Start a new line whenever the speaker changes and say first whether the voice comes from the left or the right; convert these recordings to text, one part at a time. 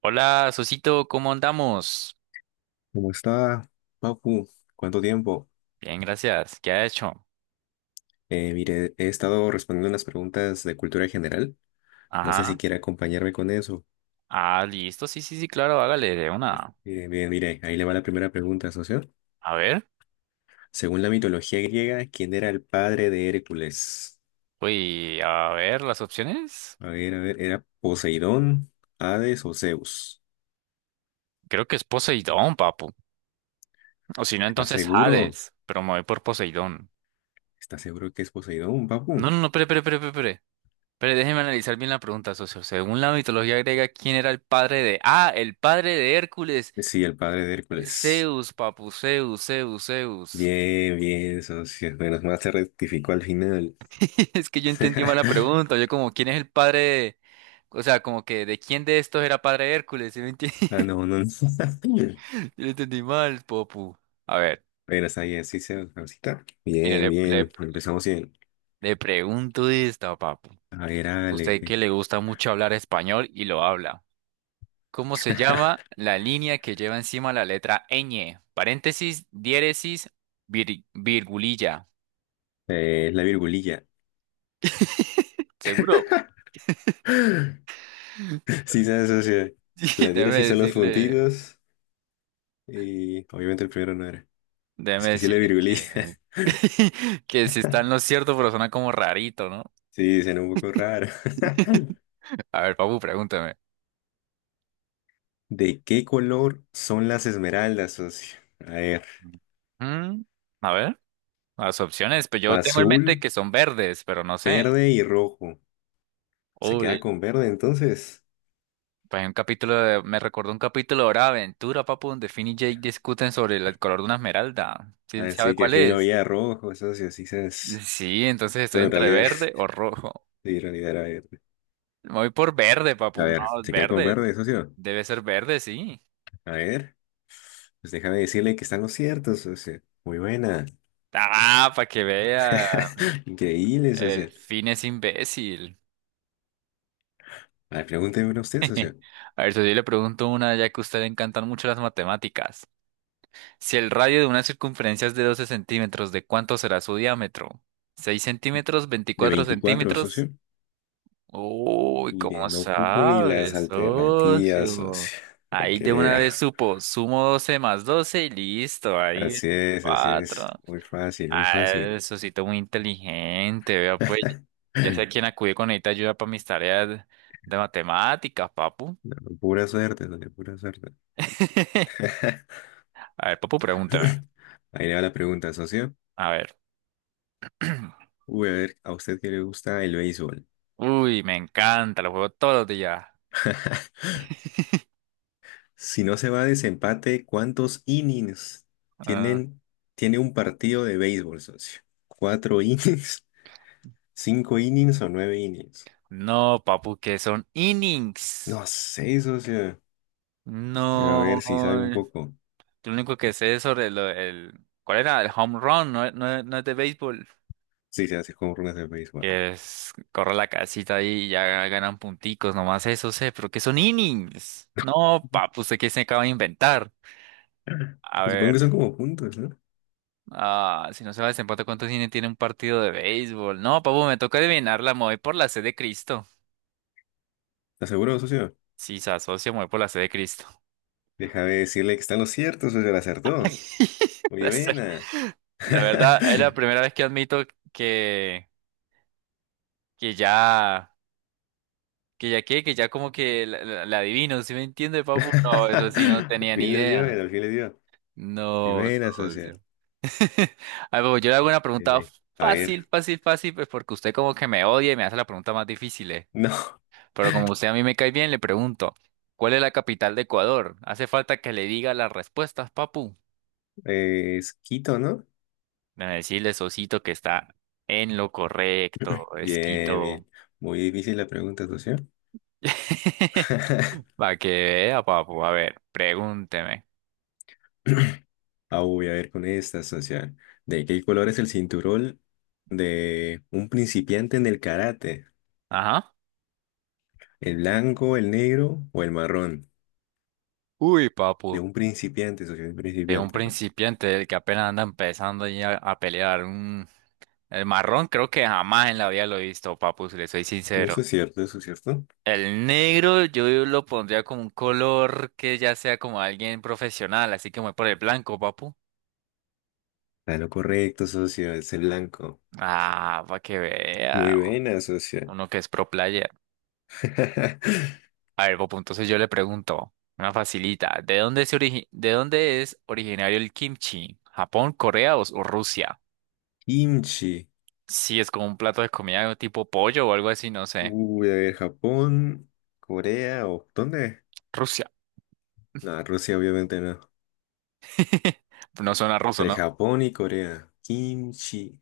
right: Hola, Sosito, ¿cómo andamos?
left: ¿Cómo está, Papu? ¿Cuánto tiempo?
right: Bien, gracias. ¿Qué ha hecho?
left: Mire, he estado respondiendo unas preguntas de cultura general. No sé si
right: Ajá.
left: quiere acompañarme con eso.
right: Ah, listo. Sí, sí, sí, claro, hágale de una.
left: Bien, mire, ahí le va la primera pregunta, socio.
right: A ver.
left: Según la mitología griega, ¿quién era el padre de Hércules?
right: Uy, a ver, las opciones.
left: A ver, ¿era Poseidón, Hades o Zeus?
right: Creo que es Poseidón, papu. O si no,
left: ¿Estás
right: entonces
left: seguro?
right: Hades. Pero me voy por Poseidón.
left: ¿Estás seguro que es Poseidón, Papu?
right: No, no, no, pero. Pero déjeme analizar bien la pregunta, socio. Según la mitología griega, ¿quién era el padre de... Ah, el padre de Hércules.
left: Sí, el padre de Hércules.
right: Zeus, papu, Zeus, Zeus, Zeus.
left: Bien, bien, socio. Menos mal se rectificó al final.
right: Es que yo entendí mal la pregunta. Yo como, ¿quién es el padre de... O sea, como que, ¿de quién de estos era padre Hércules? ¿Sí me entiendes?
left: Ah, no, no, no.
right: Yo lo entendí mal, papu. A ver,
left: Pero está bien, sí se ahorita.
right: mire,
left: Bien,
right: le,
left: bien.
right: le,
left: Empezamos bien.
right: le pregunto esto, papu.
left: A ver, hágale.
right: Usted que le gusta mucho hablar español y lo habla. ¿Cómo se llama la línea que lleva encima la letra ñ? Paréntesis, diéresis, virgulilla.
left: La virgulilla.
right: ¿Seguro?
left: Sí, se asocia. La
right: Déjeme
left: diéresis son los
right: decirle,
left: puntitos. Y obviamente el primero no era. Es
right: déjeme
left: que sí, la
right: decirle
left: virgulilla.
right: que, que si está en lo cierto, pero suena como rarito, ¿no?
left: Sí, suena un poco raro.
right: A ver, Papu, pregúntame.
left: ¿De qué color son las esmeraldas, socio? A ver,
right: Mm, a ver, las opciones, pues yo tengo en mente
left: azul,
right: que son verdes, pero no sé.
left: verde y rojo. ¿Se
right: Uy,
left: queda con verde entonces?
right: pues hay un capítulo de- me recordó un capítulo de Hora de Aventura, Papu, donde Finn y Jake discuten sobre el color de una esmeralda. ¿Sí sabe
left: Así que
right: cuál
left: fin lo
right: es?
left: veía rojo, socio, sí sabes.
right: Sí, entonces estoy
left: Pero en
right: entre
left: realidad era,
right: verde o rojo.
left: sí, en realidad era.
right: Me voy por verde,
left: A
right: Papu. No,
left: ver,
right: es
left: se queda con
right: verde.
left: verde, socio.
right: Debe ser verde, sí.
left: A ver, pues déjame decirle que están los ciertos, socio. Muy buena.
right: Ah, para que vea.
left: Increíble,
right: El
left: socio.
right: Finn es imbécil.
left: A ver, pregúnteme una usted, socio.
right: A ver, si yo le pregunto una, ya que a usted le encantan mucho las matemáticas. Si el radio de una circunferencia es de 12 centímetros, ¿de cuánto será su diámetro? ¿6 centímetros?
left: De
right: ¿24
left: 24,
right: centímetros?
left: socio.
right: Uy,
left: Mire,
right: ¿cómo
left: no ocupo ni las
right: sabes,
left: alternativas,
right: socio?
left: socio. Para
right: Ahí
left: que
right: de una vez
left: vea.
right: supo, sumo 12 más 12 y listo, ahí
left: Así es, así es.
right: 4.
left: Muy fácil, muy
right: Ah,
left: fácil.
right: eso sí, muy inteligente, vea pues. Ya sé a quién acudir con esta ayuda para mis tareas de matemáticas, papu.
left: No, pura suerte, socio, pura suerte.
right: A ver, papu, pregúntame.
left: Ahí le va la pregunta, socio.
right: A ver.
left: Uy, a ver, ¿a usted qué le gusta el béisbol?
right: Uy, me encanta, lo juego todos los días.
left: Si no se va a desempate, ¿cuántos innings
right: Ah.
left: tienen, tiene un partido de béisbol, socio? ¿Cuatro innings? ¿Cinco innings o nueve innings?
right: No, papu, que son innings.
left: No sé, socio. Pero a
right: No.
left: ver si sabe un poco.
right: Lo único que sé es sobre lo- el... ¿Cuál era? El home run, no, no, no es de béisbol.
left: Si se hace con runas de béisbol.
right: Que es, corre la casita ahí y ya ganan punticos, nomás eso sé, pero que son innings. No, papu, ¿usted qué se acaba de inventar? A
left: Supongo
right: ver,
left: que son como puntos, ¿no?
right: ah, si no se va a desempate, ¿cuántos innings tiene un partido de béisbol? No, papu, me toca adivinarla, me voy por la C de Cristo.
left: ¿Estás seguro, socio?
right: Sí, se asocia, me voy por la C de Cristo.
left: Déjame decirle que están los ciertos, socio. La acertó. Muy
right: La C.
left: buena.
right: La verdad, es la primera vez que admito que, que ya, que ya qué, que ya como que la adivino, ¿sí me entiende, papu? No, eso sí no
left: Al
right: tenía ni
left: fin le dio,
right: idea.
left: al fin le dio. Muy
right: No,
left: buena, socio.
right: socio. A ver, papu, yo le hago una
left: Muy
right: pregunta
left: bien. A ver.
right: fácil, fácil, fácil, pues porque usted como que me odia y me hace la pregunta más difícil, eh.
left: No.
right: Pero como usted a mí me cae bien, le pregunto, ¿cuál es la capital de Ecuador? Hace falta que le diga las respuestas, papu.
left: Es Quito, ¿no?
right: Déjame decirle, Sosito, que está en lo correcto, es
left: Bien,
right: Quito.
left: bien. Muy difícil la pregunta, socio.
right: Para que vea, papu. A ver, pregúnteme.
left: Ah, voy a ver con esta, socio. ¿De qué color es el cinturón de un principiante en el karate?
right: Ajá.
left: ¿El blanco, el negro o el marrón?
right: Uy,
left: De
right: papu.
left: un principiante, socio, de un
right: De un
left: principiante. ¿No?
right: principiante del que apenas anda empezando ahí a pelear. Un... El marrón creo que jamás en la vida lo he visto, papu, si le soy
left: No, eso
right: sincero.
left: es cierto, eso es cierto.
right: El negro yo lo pondría como un color que ya sea como alguien profesional, así que me voy por el blanco, papu.
left: Está lo correcto, socio, es el blanco.
right: Ah, para que vea.
left: Muy buena, socio.
right: Uno que es pro player. A ver, Popo, entonces yo le pregunto, una facilita, ¿de dónde es originario el kimchi? ¿Japón, Corea o Rusia?
left: Kimchi.
right: Sí, es como un plato de comida tipo pollo o algo así, no sé.
left: Uy, a ver, ¿Japón, Corea o dónde?
right: Rusia.
left: No, Rusia obviamente no.
right: No suena ruso,
left: Entre
right: ¿no?
left: Japón y Corea. Kimchi.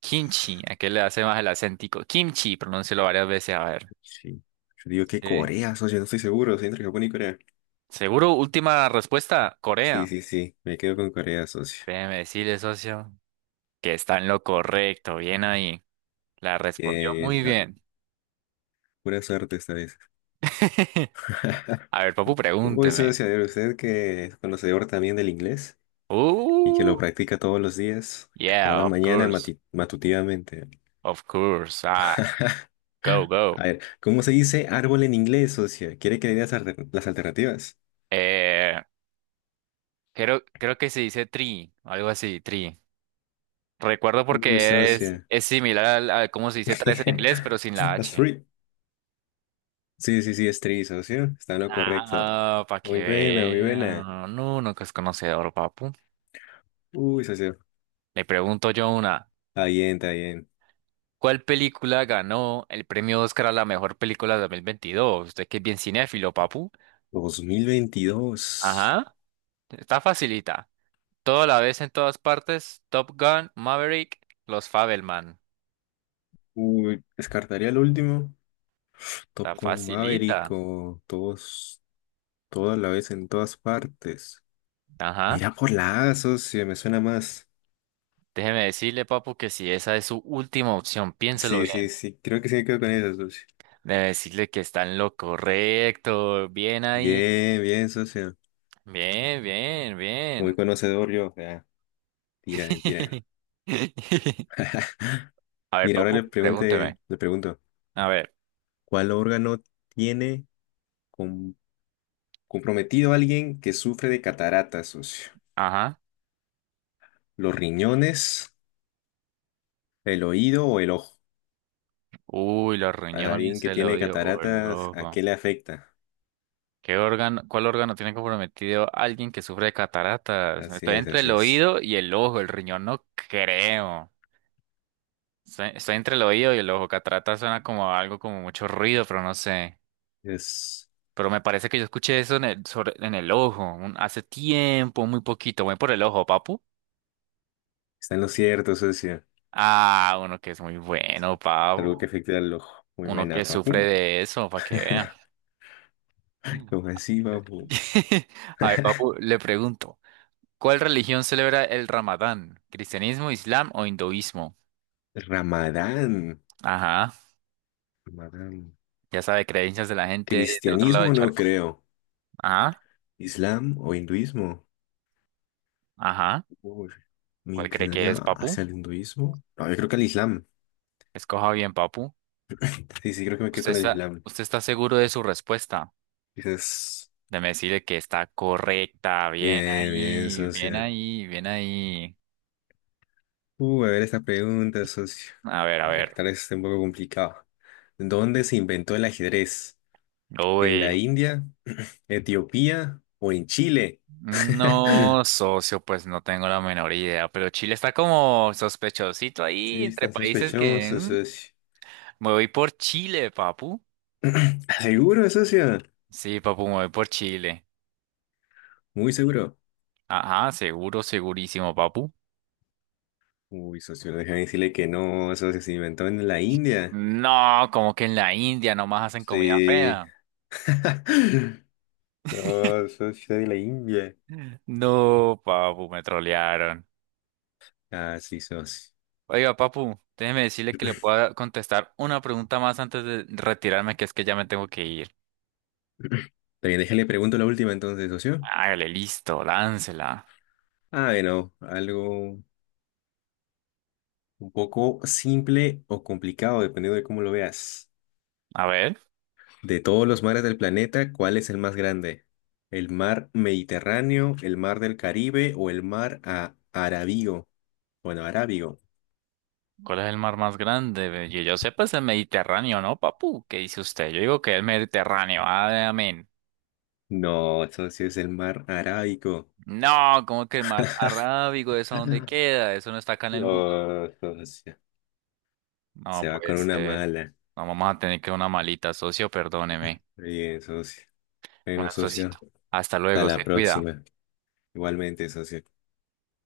right: Kimchi, ¿a qué le hace más el acéntico? Kimchi, pronúncialo varias veces, a ver.
left: Sí. Yo digo que
right: Sí.
left: Corea, socio, no estoy seguro. Sí, entre Japón y Corea.
right: Seguro, última respuesta, Corea.
left: Sí, sí, sí. Me quedo con Corea, socio.
right: Déjeme decirle, socio, que está en lo correcto, bien ahí. La respondió
left: Bien, bien.
right: muy
left: Ah,
right: bien.
left: pura suerte esta vez.
right: A ver, Papu,
left: Uy,
right: pregúnteme.
left: socio, a ver, usted que es conocedor también del inglés y que
right: Uh.
left: lo practica todos los días,
right: Yeah,
left: cada
right: of
left: mañana
right: course,
left: matutivamente.
right: of course. Ah, go, go.
left: A ver, ¿cómo se dice árbol en inglés, socio? ¿Quiere que le dé las, las alternativas?
right: Eh, creo que se dice tree, algo así, tree. Recuerdo
left: Uy,
right: porque es,
left: socio.
right: es similar a, cómo se dice tres en inglés, pero sin la
left: A
right: H.
left: tree. Sí, sí, sí, es tri, socio. Está en lo correcto.
right: Ah, para que
left: Muy buena, muy buena.
right: vea. No, no que es conocedor, papu.
left: Uy, socio.
right: Le pregunto yo una.
left: Está bien, está bien.
right: ¿Cuál película ganó el premio Oscar a la mejor película de 2022? Usted que es bien cinéfilo, papu.
left: 2022.
right: Ajá, está facilita. Todo a la vez en todas partes. Top Gun, Maverick, los Fabelman.
left: Uy, descartaría el último.
right: Está
left: Tocó un Maverick
right: facilita.
left: todos, toda la vez en todas partes.
right: Ajá.
left: Mira por la A, socio, me suena más.
right: Déjeme decirle, papu, que si esa es su última opción, piénselo
left: Sí, sí,
right: bien.
left: sí, creo que sí me quedo con eso, socio.
right: Debe decirle que está en lo correcto. Bien ahí.
left: Bien, bien, socio.
right: Bien, bien,
left: Muy
right: bien.
left: conocedor yo. O sea, tira, mentira.
right: A ver,
left: Mira, ahora
right: papu,
left: le
right: pregúnteme.
left: pregunte, le pregunto,
right: A ver.
left: ¿cuál órgano tiene comprometido a alguien que sufre de cataratas, socio?
right: Ajá.
left: Los riñones, el oído o el ojo.
right: Uy, los
left: A
right: riñones
left: alguien que
right: se lo
left: tiene
right: dio. Oh,
left: cataratas, ¿a qué
right: loco.
left: le afecta?
right: ¿Qué órgano, cuál órgano tiene comprometido alguien que sufre de cataratas?
left: Así
right: Estoy
left: es,
right: entre
left: así
right: el
left: es.
right: oído y el ojo, el riñón no creo. Estoy entre el oído y el ojo. Cataratas suena como algo como mucho ruido, pero no sé.
left: Es,
right: Pero me parece que yo escuché eso en el ojo, hace tiempo, muy poquito. Voy por el ojo, papu.
left: está en lo cierto, socio.
right: Ah, uno que es muy bueno, papu.
left: Algo que afecta al ojo. Muy
right: Uno que
left: buena,
right: sufre
left: papu.
right: de eso, para que vean.
left: Lo así, papu.
right: A ver, papu, le pregunto, ¿cuál religión celebra el Ramadán? ¿Cristianismo, Islam o hinduismo?
left: Ramadán.
right: Ajá,
left: Ramadán.
right: ya sabe, creencias de la gente del otro lado del
left: Cristianismo no
right: charco.
left: creo.
right: Ajá,
left: ¿Islam o hinduismo?
right: ajá.
left: Uy, me
right: ¿Cuál cree que
left: inclinaría
right: es, Papu?
left: hacia el hinduismo. No, yo creo que al Islam.
right: Escoja bien, Papu.
left: Sí, sí, creo que me quedo
right: ¿Usted
left: con el
right: está,
left: Islam.
right: usted está seguro de su respuesta?
left: Quizás.
right: Déjeme decirle que está correcta. Bien
left: Bien, bien,
right: ahí, bien
left: socio.
right: ahí, bien ahí.
left: A ver esta pregunta, socio.
right: A ver, a
left: A ver,
right: ver.
left: tal vez esté un poco complicado. ¿Dónde se inventó el ajedrez? ¿En la
right: Uy.
left: India, Etiopía o en Chile?
right: No, socio, pues no tengo la menor idea, pero Chile está como sospechosito ahí
left: Sí,
right: entre
left: está
right: países que...
left: sospechoso,
right: mm,
left: socio.
right: me voy por Chile, Papu.
left: ¿Seguro, socio?
right: Sí, Papu, me voy por Chile.
left: Muy seguro.
right: Ajá, seguro, segurísimo, papu.
left: Uy, socio, déjame decirle que no, socio, se inventó en la India.
right: No, como que en la India nomás hacen comida
left: Sí.
right: fea.
left: No, socio, de la India.
right: No, papu, me trolearon.
left: Ah, sí, socio.
right: Oiga, papu, déjeme decirle que le pueda contestar una pregunta más antes de retirarme, que es que ya me tengo que ir.
left: También déjale pregunto la última entonces, socio.
right: Hágale, listo, láncela.
left: I know, algo un poco simple o complicado, dependiendo de cómo lo veas.
right: A ver,
left: De todos los mares del planeta, ¿cuál es el más grande? ¿El mar Mediterráneo, el mar del Caribe o el mar a Arábigo? Bueno, Arábigo.
right: ¿cuál es el mar más grande? Yo sé, pues el Mediterráneo, ¿no, papu? ¿Qué dice usted? Yo digo que el Mediterráneo. Amén.
left: No, eso sí es el mar Arábico.
right: No, ¿como que el mar Arábigo? ¿Eso dónde
left: Ah.
right: queda? Eso no está acá en el mundo.
left: No, socio.
right: No,
left: Se va con
right: pues,
left: una mala.
right: no, vamos a tener que una malita, socio, perdóneme.
left: Bien, socio. Bueno,
right: Bueno,
left: socio.
right: socito. Hasta
left: Hasta
right: luego,
left: la
right: se cuida.
left: próxima. Igualmente, socio.